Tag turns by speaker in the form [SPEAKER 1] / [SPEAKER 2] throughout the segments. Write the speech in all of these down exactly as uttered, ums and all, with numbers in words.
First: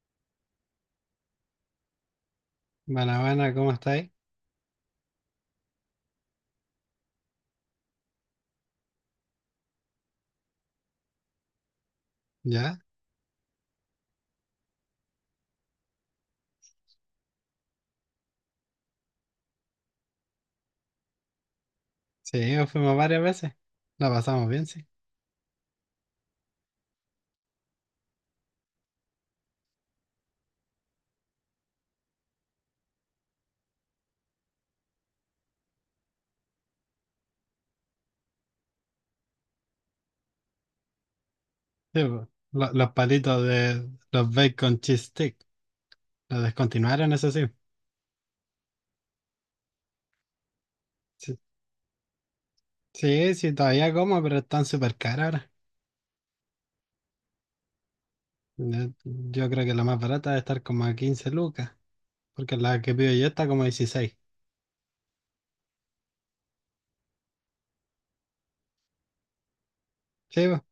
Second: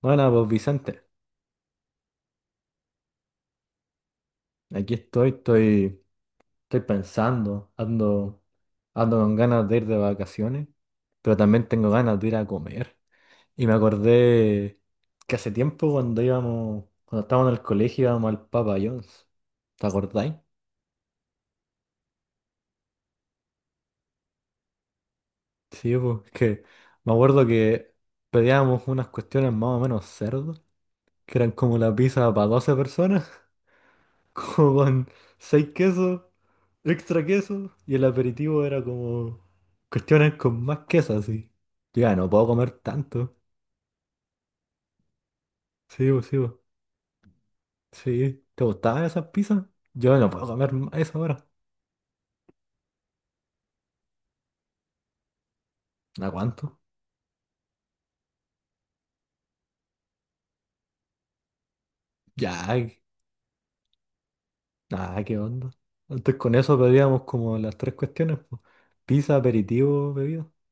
[SPEAKER 1] Bueno, pues Vicente,
[SPEAKER 2] Buena, ¿cómo estáis?
[SPEAKER 1] aquí estoy, estoy, estoy pensando, ando, ando con ganas de ir de vacaciones, pero también tengo ganas de ir a
[SPEAKER 2] ¿Ya?
[SPEAKER 1] comer. Y me acordé que hace tiempo cuando íbamos, cuando estábamos en el colegio íbamos al Papa John's. ¿Te acordáis?
[SPEAKER 2] Sí, fuimos varias veces. La pasamos bien, sí.
[SPEAKER 1] Sí, pues es que me acuerdo que pedíamos unas cuestiones más o menos cerdas, que eran como la pizza para doce personas, como con seis quesos, Extra queso, y el aperitivo era como cuestiones con más queso así. Yo
[SPEAKER 2] Sí,
[SPEAKER 1] ya
[SPEAKER 2] po.
[SPEAKER 1] no puedo comer
[SPEAKER 2] Lo- los
[SPEAKER 1] tanto.
[SPEAKER 2] palitos de los bacon cheese stick.
[SPEAKER 1] Sí, pues, sí,
[SPEAKER 2] Los
[SPEAKER 1] pues.
[SPEAKER 2] descontinuaron, eso sí.
[SPEAKER 1] Sí. ¿Te gustaban esas pizzas? Yo no puedo comer más eso
[SPEAKER 2] Sí,
[SPEAKER 1] ahora.
[SPEAKER 2] sí, sí, todavía como, pero están súper caros ahora.
[SPEAKER 1] ¿A cuánto?
[SPEAKER 2] Yo, yo creo que la más barata debe estar como a quince lucas, porque la
[SPEAKER 1] Ya,
[SPEAKER 2] que pido yo está como dieciséis.
[SPEAKER 1] nada, qué onda. Antes con eso pedíamos como las tres cuestiones, pues. Pizza, aperitivo, bebida.
[SPEAKER 2] Sí, po,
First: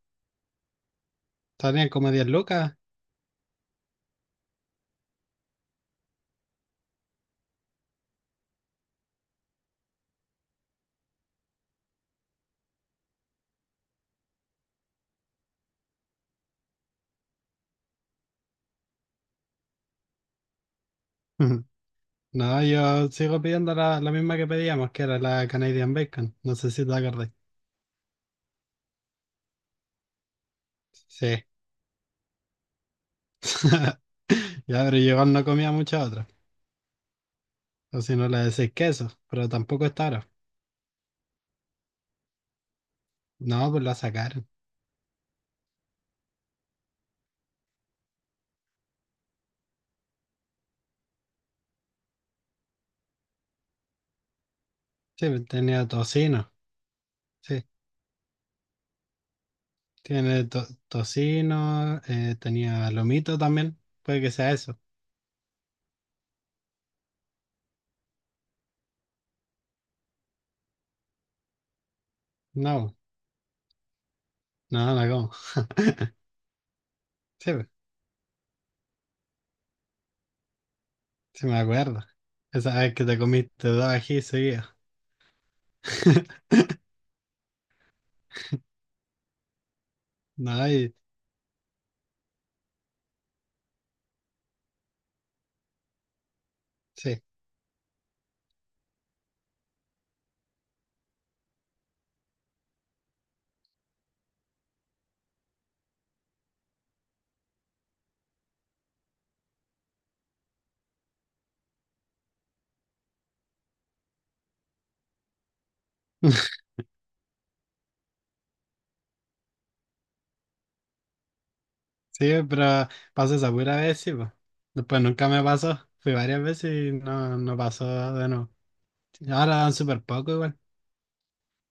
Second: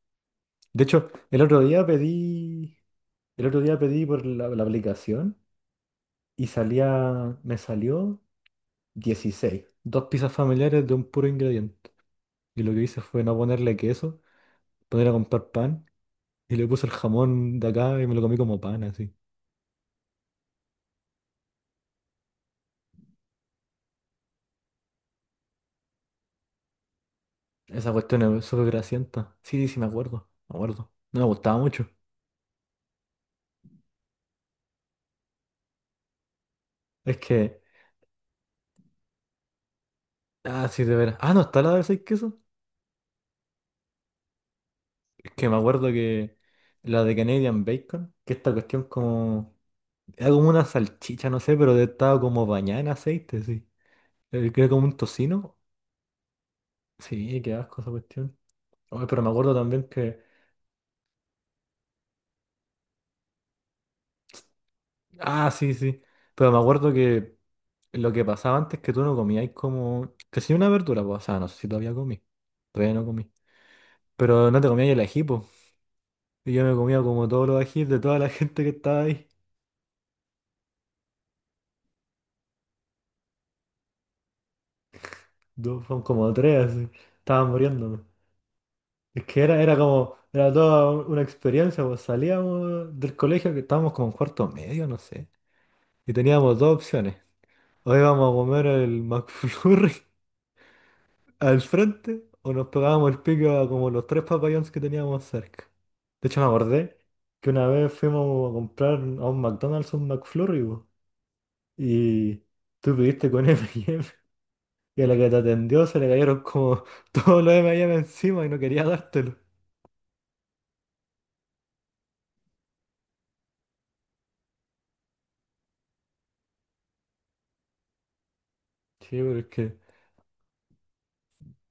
[SPEAKER 1] De hecho, el otro día
[SPEAKER 2] salían como diez lucas.
[SPEAKER 1] pedí, el otro día pedí por la, la aplicación y salía, me salió dieciséis. Dos pizzas familiares de un puro ingrediente. Y lo que hice fue no ponerle queso, poner a comprar pan. Y le puse el jamón de acá y me lo comí como pan, así.
[SPEAKER 2] No, yo sigo pidiendo la, la misma que pedíamos, que era la Canadian Bacon. No sé si te acordás.
[SPEAKER 1] Esa cuestión es súper grasienta. Sí, sí, me acuerdo. Me acuerdo. No me
[SPEAKER 2] Sí.
[SPEAKER 1] gustaba mucho.
[SPEAKER 2] Ya, pero yo igual no comía muchas otras.
[SPEAKER 1] Es que.
[SPEAKER 2] O si no le decís queso, pero tampoco es taro.
[SPEAKER 1] Ah, sí, de veras. Ah, no, está la de seis quesos.
[SPEAKER 2] No, pues la sacaron.
[SPEAKER 1] Es que me acuerdo que la de Canadian Bacon, que esta cuestión como. Era como una salchicha, no sé, pero estaba como bañada en aceite, sí. Eh, Que era como un
[SPEAKER 2] Sí, pues
[SPEAKER 1] tocino.
[SPEAKER 2] tenía tocino.
[SPEAKER 1] Sí, qué
[SPEAKER 2] Sí,
[SPEAKER 1] asco esa cuestión. Oye, pero me acuerdo también que.
[SPEAKER 2] tiene to- tocino, eh, tenía lomito también. Puede que sea eso.
[SPEAKER 1] Ah, sí, sí. Pero me acuerdo que. Lo que pasaba antes que tú no comías como casi una verdura, pues, o sea, no sé si todavía comí, todavía
[SPEAKER 2] No,
[SPEAKER 1] no comí, pero no te comías
[SPEAKER 2] no,
[SPEAKER 1] el
[SPEAKER 2] no
[SPEAKER 1] ají,
[SPEAKER 2] como.
[SPEAKER 1] pues. Y yo me comía como todos
[SPEAKER 2] Sí,
[SPEAKER 1] los
[SPEAKER 2] pues,
[SPEAKER 1] ajís de toda la gente que estaba ahí,
[SPEAKER 2] sí me acuerdo. Esa vez que te comiste dos ají seguidos.
[SPEAKER 1] dos, son como tres, así, estaban muriéndome. Es que era, era como, era
[SPEAKER 2] No,
[SPEAKER 1] toda
[SPEAKER 2] y
[SPEAKER 1] un- una experiencia, pues salíamos del colegio que estábamos como en cuarto medio, no sé, y teníamos dos opciones,
[SPEAKER 2] sí.
[SPEAKER 1] o íbamos a comer el McFlurry al frente o nos pegábamos el pico a como los tres papayons que teníamos cerca. De hecho, me acordé que una vez fuimos a comprar a un McDonald's un McFlurry po, y tú pidiste con eme y eme y eme, y a la que te atendió se le cayeron como todos los eme y eme encima y no quería dártelo.
[SPEAKER 2] Sí, pero pasó esa pura vez, sí, pues. Después nunca me pasó. Fui varias veces y no, no pasó de nuevo.
[SPEAKER 1] Sí, pero es
[SPEAKER 2] Ahora dan
[SPEAKER 1] que
[SPEAKER 2] súper poco igual.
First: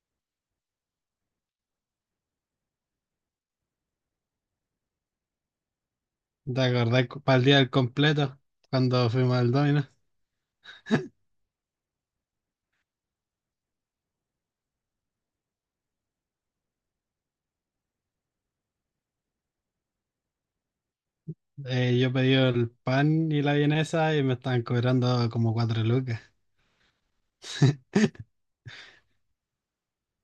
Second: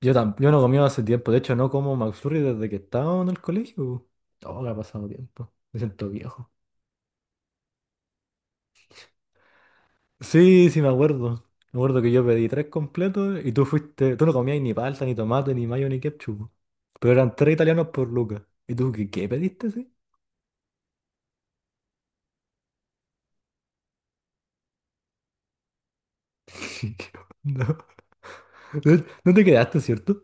[SPEAKER 1] yo, tam- yo no comía hace tiempo. De hecho, no como McFlurry desde que estaba en el colegio. Po. Oh, que ha pasado tiempo. Me siento viejo.
[SPEAKER 2] ¿Te acordás cu- para el día del completo? Cuando fuimos al Domino,
[SPEAKER 1] Sí, sí, me acuerdo. Me acuerdo que yo pedí tres completos y tú fuiste. Tú no comías ni palta, ni tomate, ni mayo, ni ketchup. Po. Pero eran tres italianos por lucas. ¿Y tú qué, qué pediste, sí?
[SPEAKER 2] eh, yo pedí el pan y la vienesa y me estaban cobrando como cuatro lucas.
[SPEAKER 1] ¿Qué onda? No, no te quedaste, ¿cierto?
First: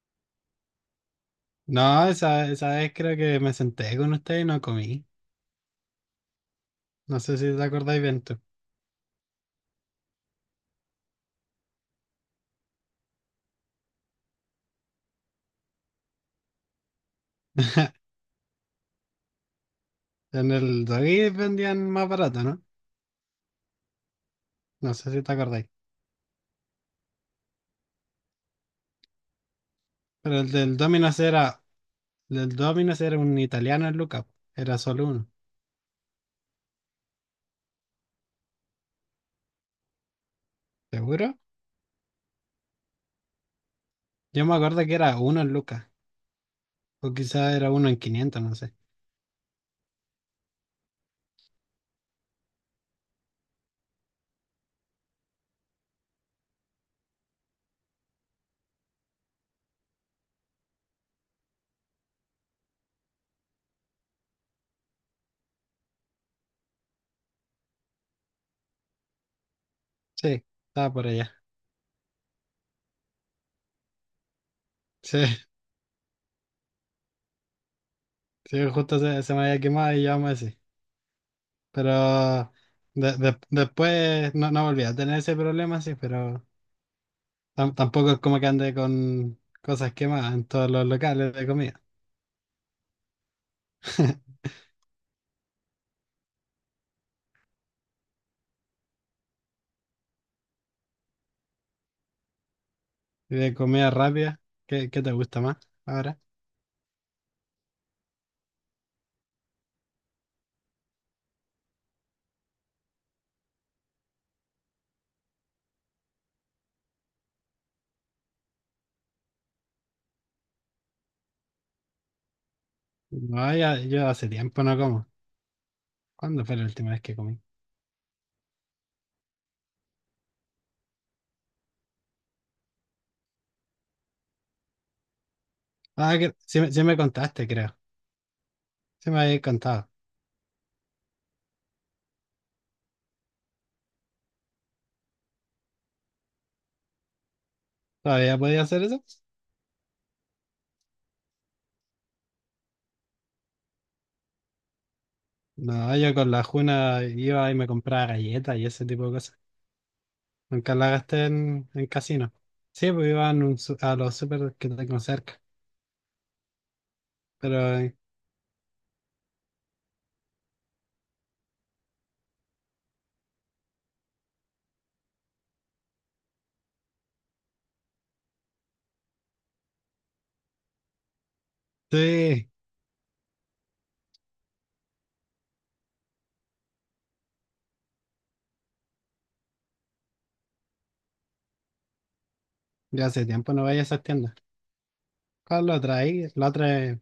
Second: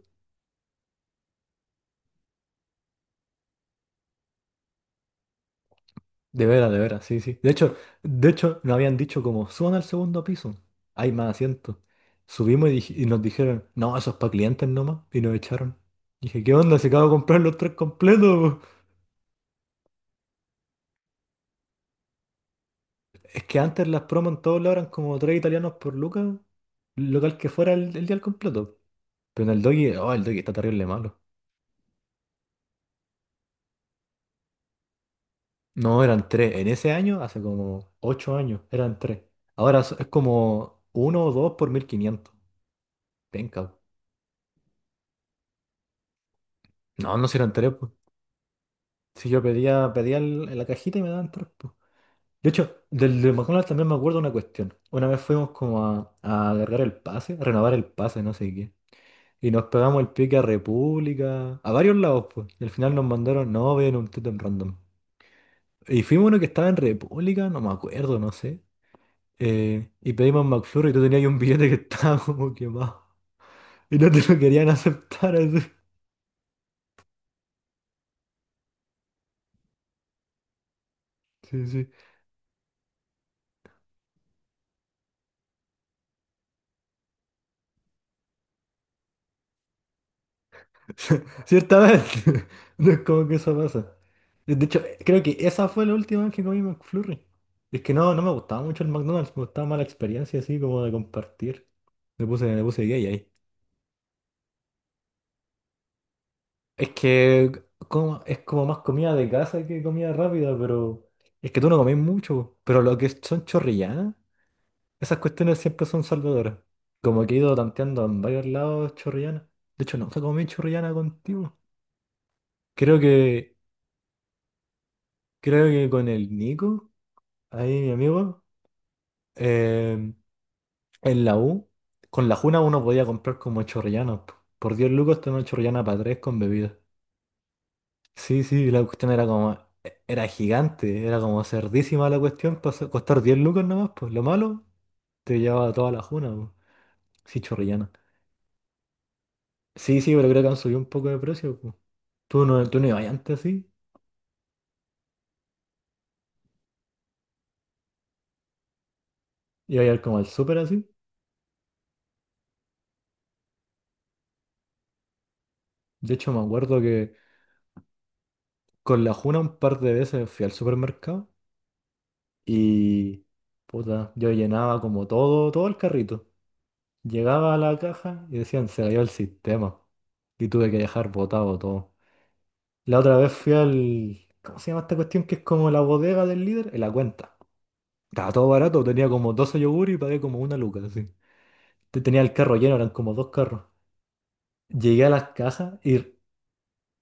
[SPEAKER 2] No, esa, esa vez creo que me senté con usted y no comí.
[SPEAKER 1] De veras, de veras,
[SPEAKER 2] No
[SPEAKER 1] sí,
[SPEAKER 2] sé
[SPEAKER 1] sí.
[SPEAKER 2] si
[SPEAKER 1] De
[SPEAKER 2] te
[SPEAKER 1] hecho,
[SPEAKER 2] acordáis bien
[SPEAKER 1] de
[SPEAKER 2] tú.
[SPEAKER 1] hecho, nos habían dicho como, suban al segundo piso. Hay más asientos. Subimos y, dij- y nos dijeron, no, eso es para clientes nomás. Y nos echaron. Dije, ¿qué onda? Se acaba de comprar los tres completos.
[SPEAKER 2] En el Doggy vendían más barato, ¿no?
[SPEAKER 1] Es que antes las promos en todos lados eran
[SPEAKER 2] No sé
[SPEAKER 1] como
[SPEAKER 2] si te
[SPEAKER 1] tres
[SPEAKER 2] acordáis.
[SPEAKER 1] italianos por lucas, local que fuera el, el día al completo. Pero en el Doggy, oh, el Doggy
[SPEAKER 2] Pero el
[SPEAKER 1] está
[SPEAKER 2] del
[SPEAKER 1] terrible malo.
[SPEAKER 2] Domino's era, el del Domino's era un italiano en lucas. Era solo uno.
[SPEAKER 1] No, eran tres. En ese año, hace como ocho años, eran tres. Ahora so- es como uno o
[SPEAKER 2] ¿Seguro?
[SPEAKER 1] dos por mil quinientos. Venga.
[SPEAKER 2] Yo me acuerdo que era uno en lucas. O
[SPEAKER 1] No, no si
[SPEAKER 2] quizá
[SPEAKER 1] eran
[SPEAKER 2] era
[SPEAKER 1] tres,
[SPEAKER 2] uno
[SPEAKER 1] pues.
[SPEAKER 2] en quinientos, no sé.
[SPEAKER 1] Si yo pedía, pedía el- en la cajita y me daban tres, pues. De hecho, del de McDonald's también me acuerdo una cuestión. Una vez fuimos como a, a agarrar el pase, a renovar el pase, no sé qué. Y nos pegamos el pique a República, a varios lados, pues. Y al final nos mandaron, no, vayan a un tótem random. Y fuimos uno que estaba en República, no me acuerdo, no sé. eh, y
[SPEAKER 2] Sí,
[SPEAKER 1] pedimos McFlurry
[SPEAKER 2] estaba
[SPEAKER 1] y tú
[SPEAKER 2] por
[SPEAKER 1] tenías ahí
[SPEAKER 2] allá.
[SPEAKER 1] un billete que estaba como quemado. Y no te lo querían aceptar
[SPEAKER 2] Sí.
[SPEAKER 1] así.
[SPEAKER 2] Sí, justo se, se me había quemado y yo me así.
[SPEAKER 1] Sí, sí.
[SPEAKER 2] Pero de- de- después no, no volví a tener ese problema, sí, pero tam- tampoco es como que ande con cosas quemadas en todos los locales de comida.
[SPEAKER 1] Ciertamente. No es como que eso pasa. De hecho, creo que esa fue la última vez que comí McFlurry. Es que no, no me gustaba mucho el McDonald's, me gustaba más la experiencia así como de compartir. Me puse, me puse gay ahí.
[SPEAKER 2] Y de comida rápida, ¿qué, qué te gusta más ahora?
[SPEAKER 1] Es que como, es como más comida de casa que comida rápida, pero es que tú no comés mucho. Pero lo que son chorrillanas, esas cuestiones siempre son salvadoras. Como que he ido tanteando en varios lados chorrillanas. De hecho, nunca comí chorrillana contigo. Creo que,
[SPEAKER 2] No, ya- yo hace tiempo no como.
[SPEAKER 1] Creo que con el
[SPEAKER 2] ¿Cuándo fue la
[SPEAKER 1] Nico,
[SPEAKER 2] última vez que comí?
[SPEAKER 1] ahí mi amigo, eh, en la U, con la Juna uno podía comprar como chorrillanas. Po. Por diez lucas tenía una chorrillana para
[SPEAKER 2] Ah,
[SPEAKER 1] tres
[SPEAKER 2] que,
[SPEAKER 1] con
[SPEAKER 2] sí, me
[SPEAKER 1] bebida.
[SPEAKER 2] sí me contaste, creo.
[SPEAKER 1] Sí, sí, la
[SPEAKER 2] Sí
[SPEAKER 1] cuestión
[SPEAKER 2] me
[SPEAKER 1] era
[SPEAKER 2] habías
[SPEAKER 1] como,
[SPEAKER 2] contado.
[SPEAKER 1] e- era gigante, era como cerdísima la cuestión, pasó, costar diez lucas nomás, pues lo malo, te llevaba toda la juna, pues. Sí, chorrillana.
[SPEAKER 2] ¿Todavía podía hacer eso?
[SPEAKER 1] Sí, sí, pero creo que han subido un poco de precio, pues. Tú no, tú no ibas antes así,
[SPEAKER 2] No, yo con la Juna iba y me compraba galletas y ese tipo de cosas.
[SPEAKER 1] ibas a ir como al súper
[SPEAKER 2] Nunca
[SPEAKER 1] así.
[SPEAKER 2] la gasté en, en casino. Sí, pues iba en un su- a los super que tengo cerca.
[SPEAKER 1] De hecho, me acuerdo que
[SPEAKER 2] Pero eh,
[SPEAKER 1] con la juna un par de veces fui al supermercado y, puta, yo llenaba como todo, todo el carrito. Llegaba a la caja y decían, se cayó el sistema. Y tuve que dejar botado todo.
[SPEAKER 2] sí,
[SPEAKER 1] La otra vez fui al... ¿Cómo se llama esta cuestión? Que es como la bodega del líder. En la cuenta. Estaba todo barato. Tenía como doce yogur y pagué como una luca, así. Te- Tenía el carro lleno, eran
[SPEAKER 2] ya
[SPEAKER 1] como
[SPEAKER 2] hace
[SPEAKER 1] dos
[SPEAKER 2] tiempo
[SPEAKER 1] carros.
[SPEAKER 2] no voy a esas tiendas.
[SPEAKER 1] Llegué a las
[SPEAKER 2] ¿Cuál lo
[SPEAKER 1] cajas y
[SPEAKER 2] otra ahí? La otra es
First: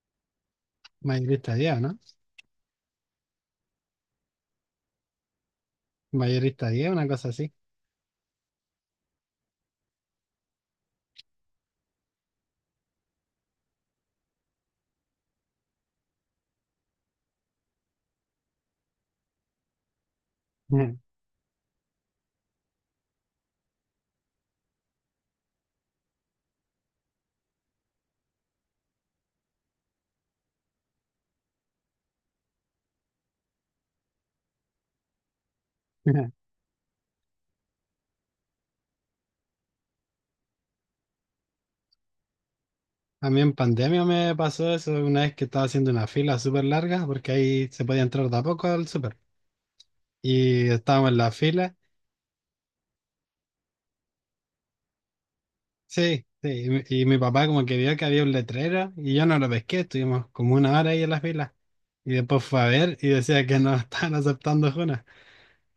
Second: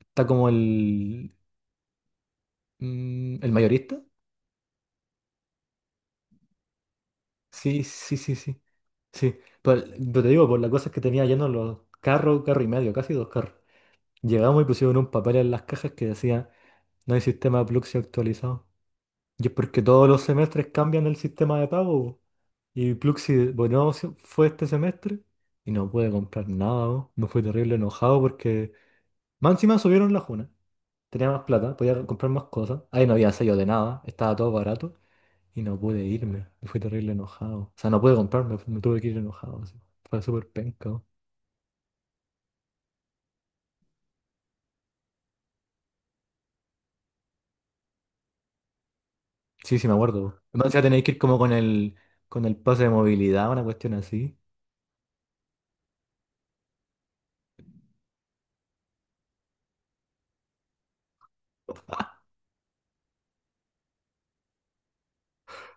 [SPEAKER 1] está como el...
[SPEAKER 2] Mayorista diez, ¿no?
[SPEAKER 1] mm, ¿El mayorista?
[SPEAKER 2] Mayorista diez, una cosa así.
[SPEAKER 1] Sí, sí, sí, sí. Sí. Pero, pero te digo, por la cosa es que tenía lleno los carros, carro y medio, casi dos carros. Llegamos y pusieron un papel en las cajas que decía, no hay sistema de Pluxee actualizado. Y es porque todos los semestres
[SPEAKER 2] Ujú.
[SPEAKER 1] cambian el sistema de pago. Po. Y Pluxi, bueno, se- fue este semestre y no pude comprar nada. Po. Me fui terrible enojado porque más encima subieron la juna. Tenía más plata, podía comprar más cosas. Ahí no había sello de nada, estaba todo barato y no pude
[SPEAKER 2] Ujú.
[SPEAKER 1] irme. Me fui terrible enojado. O sea, no pude comprarme, me tuve que ir enojado. Así. Fue súper penca. Po.
[SPEAKER 2] A mí en pandemia me pasó eso una vez que estaba haciendo una fila súper larga porque ahí se podía entrar de a poco al súper.
[SPEAKER 1] Sí, sí, me acuerdo. Po. Más
[SPEAKER 2] Y
[SPEAKER 1] encima tenéis
[SPEAKER 2] estábamos
[SPEAKER 1] que
[SPEAKER 2] en
[SPEAKER 1] ir
[SPEAKER 2] la
[SPEAKER 1] como con
[SPEAKER 2] fila.
[SPEAKER 1] el, con el pase de movilidad, una cuestión así.
[SPEAKER 2] Sí, sí. Y, mi y mi papá como que vio que había un letrero y yo no lo pesqué. Estuvimos como una hora ahí en la fila. Y después fue a ver y decía que no estaban aceptando Juna,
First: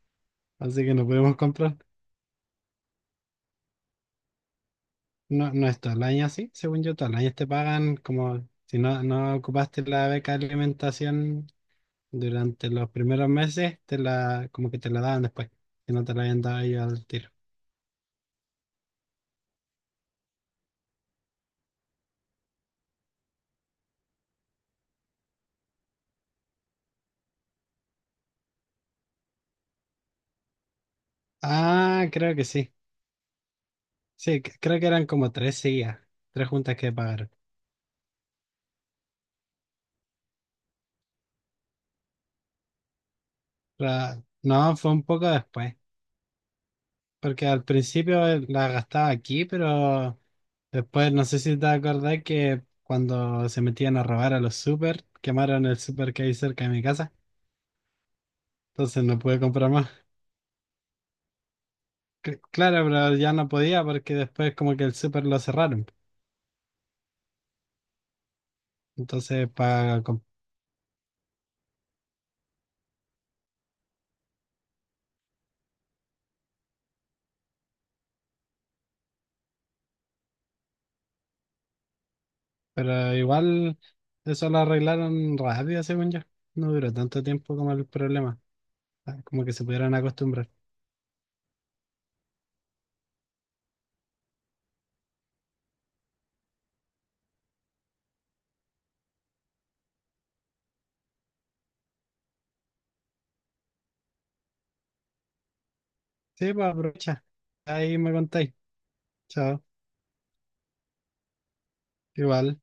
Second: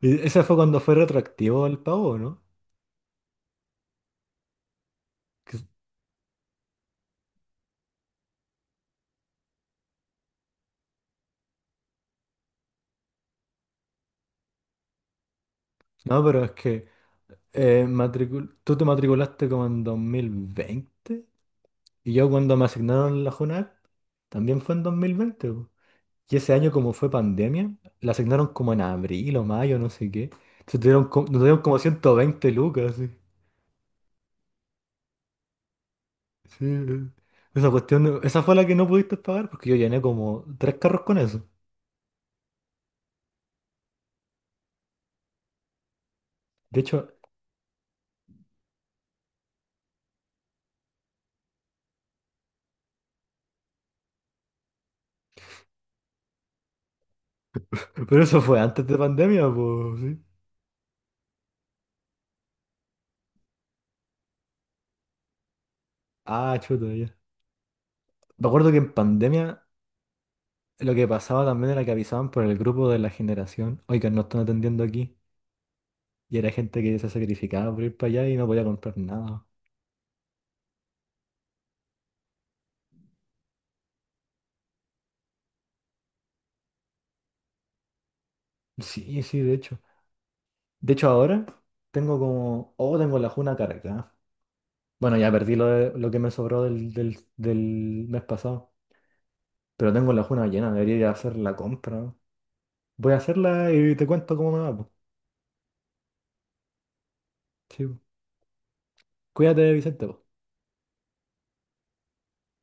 [SPEAKER 1] Y ese fue cuando
[SPEAKER 2] así que
[SPEAKER 1] fue
[SPEAKER 2] no pudimos
[SPEAKER 1] retroactivo
[SPEAKER 2] comprar.
[SPEAKER 1] el pago, ¿no?
[SPEAKER 2] No, no es todo el año así, según yo, todo el año te pagan como si no, no ocupaste la beca de alimentación durante los primeros meses, te la, como que te la daban después, si no te la
[SPEAKER 1] No,
[SPEAKER 2] habían
[SPEAKER 1] pero es
[SPEAKER 2] dado ellos
[SPEAKER 1] que
[SPEAKER 2] al tiro.
[SPEAKER 1] eh, matricul- tú te matriculaste como en dos mil veinte y yo cuando me asignaron la JUNAC también fue en dos mil veinte. Po. Y ese año como fue pandemia, la asignaron como en abril o mayo, no sé qué. Entonces tuvieron co- nos dieron como
[SPEAKER 2] Ah,
[SPEAKER 1] ciento
[SPEAKER 2] creo que
[SPEAKER 1] veinte
[SPEAKER 2] sí.
[SPEAKER 1] lucas. Sí.
[SPEAKER 2] Sí, c- creo que eran como tres seguidas, tres
[SPEAKER 1] Sí,
[SPEAKER 2] juntas que
[SPEAKER 1] eh.
[SPEAKER 2] pagaron.
[SPEAKER 1] Esa cuestión, esa fue la que no pudiste pagar porque yo llené como tres carros con eso.
[SPEAKER 2] La- no, fue un poco después,
[SPEAKER 1] De hecho,
[SPEAKER 2] porque al principio eh, la gastaba aquí, pero después, no sé si te acordás que cuando se metían a robar a los super, quemaron el super que hay cerca de mi casa.
[SPEAKER 1] pero eso fue antes de
[SPEAKER 2] Entonces no pude
[SPEAKER 1] pandemia,
[SPEAKER 2] comprar más.
[SPEAKER 1] pues, sí.
[SPEAKER 2] Cl- claro, pero ya no podía porque después como que el super lo cerraron.
[SPEAKER 1] Ah, chuta, ya. Me acuerdo que en
[SPEAKER 2] Entonces,
[SPEAKER 1] pandemia,
[SPEAKER 2] para...
[SPEAKER 1] lo que pasaba también era que avisaban por el grupo de la generación, oigan, no están atendiendo aquí. Y era gente que se sacrificaba por ir para allá y no podía comprar nada.
[SPEAKER 2] pero igual eso lo arreglaron rápido, según yo. No duró tanto tiempo como el problema. Ah,
[SPEAKER 1] Sí, sí,
[SPEAKER 2] como
[SPEAKER 1] de
[SPEAKER 2] que se
[SPEAKER 1] hecho.
[SPEAKER 2] pudieron acostumbrar.
[SPEAKER 1] De hecho, ahora tengo como, oh, tengo la juna cargada. Bueno, ya perdí lo, de- lo que me sobró del, del, del mes pasado. Pero tengo la juna llena, debería ir a hacer la compra. Voy a hacerla y te cuento cómo me va. Po.
[SPEAKER 2] Sí, pues aprovecha.
[SPEAKER 1] Sí.
[SPEAKER 2] Ahí
[SPEAKER 1] po.
[SPEAKER 2] me contáis. Chao.
[SPEAKER 1] Cuídate, Vicente. Po.
[SPEAKER 2] Igual.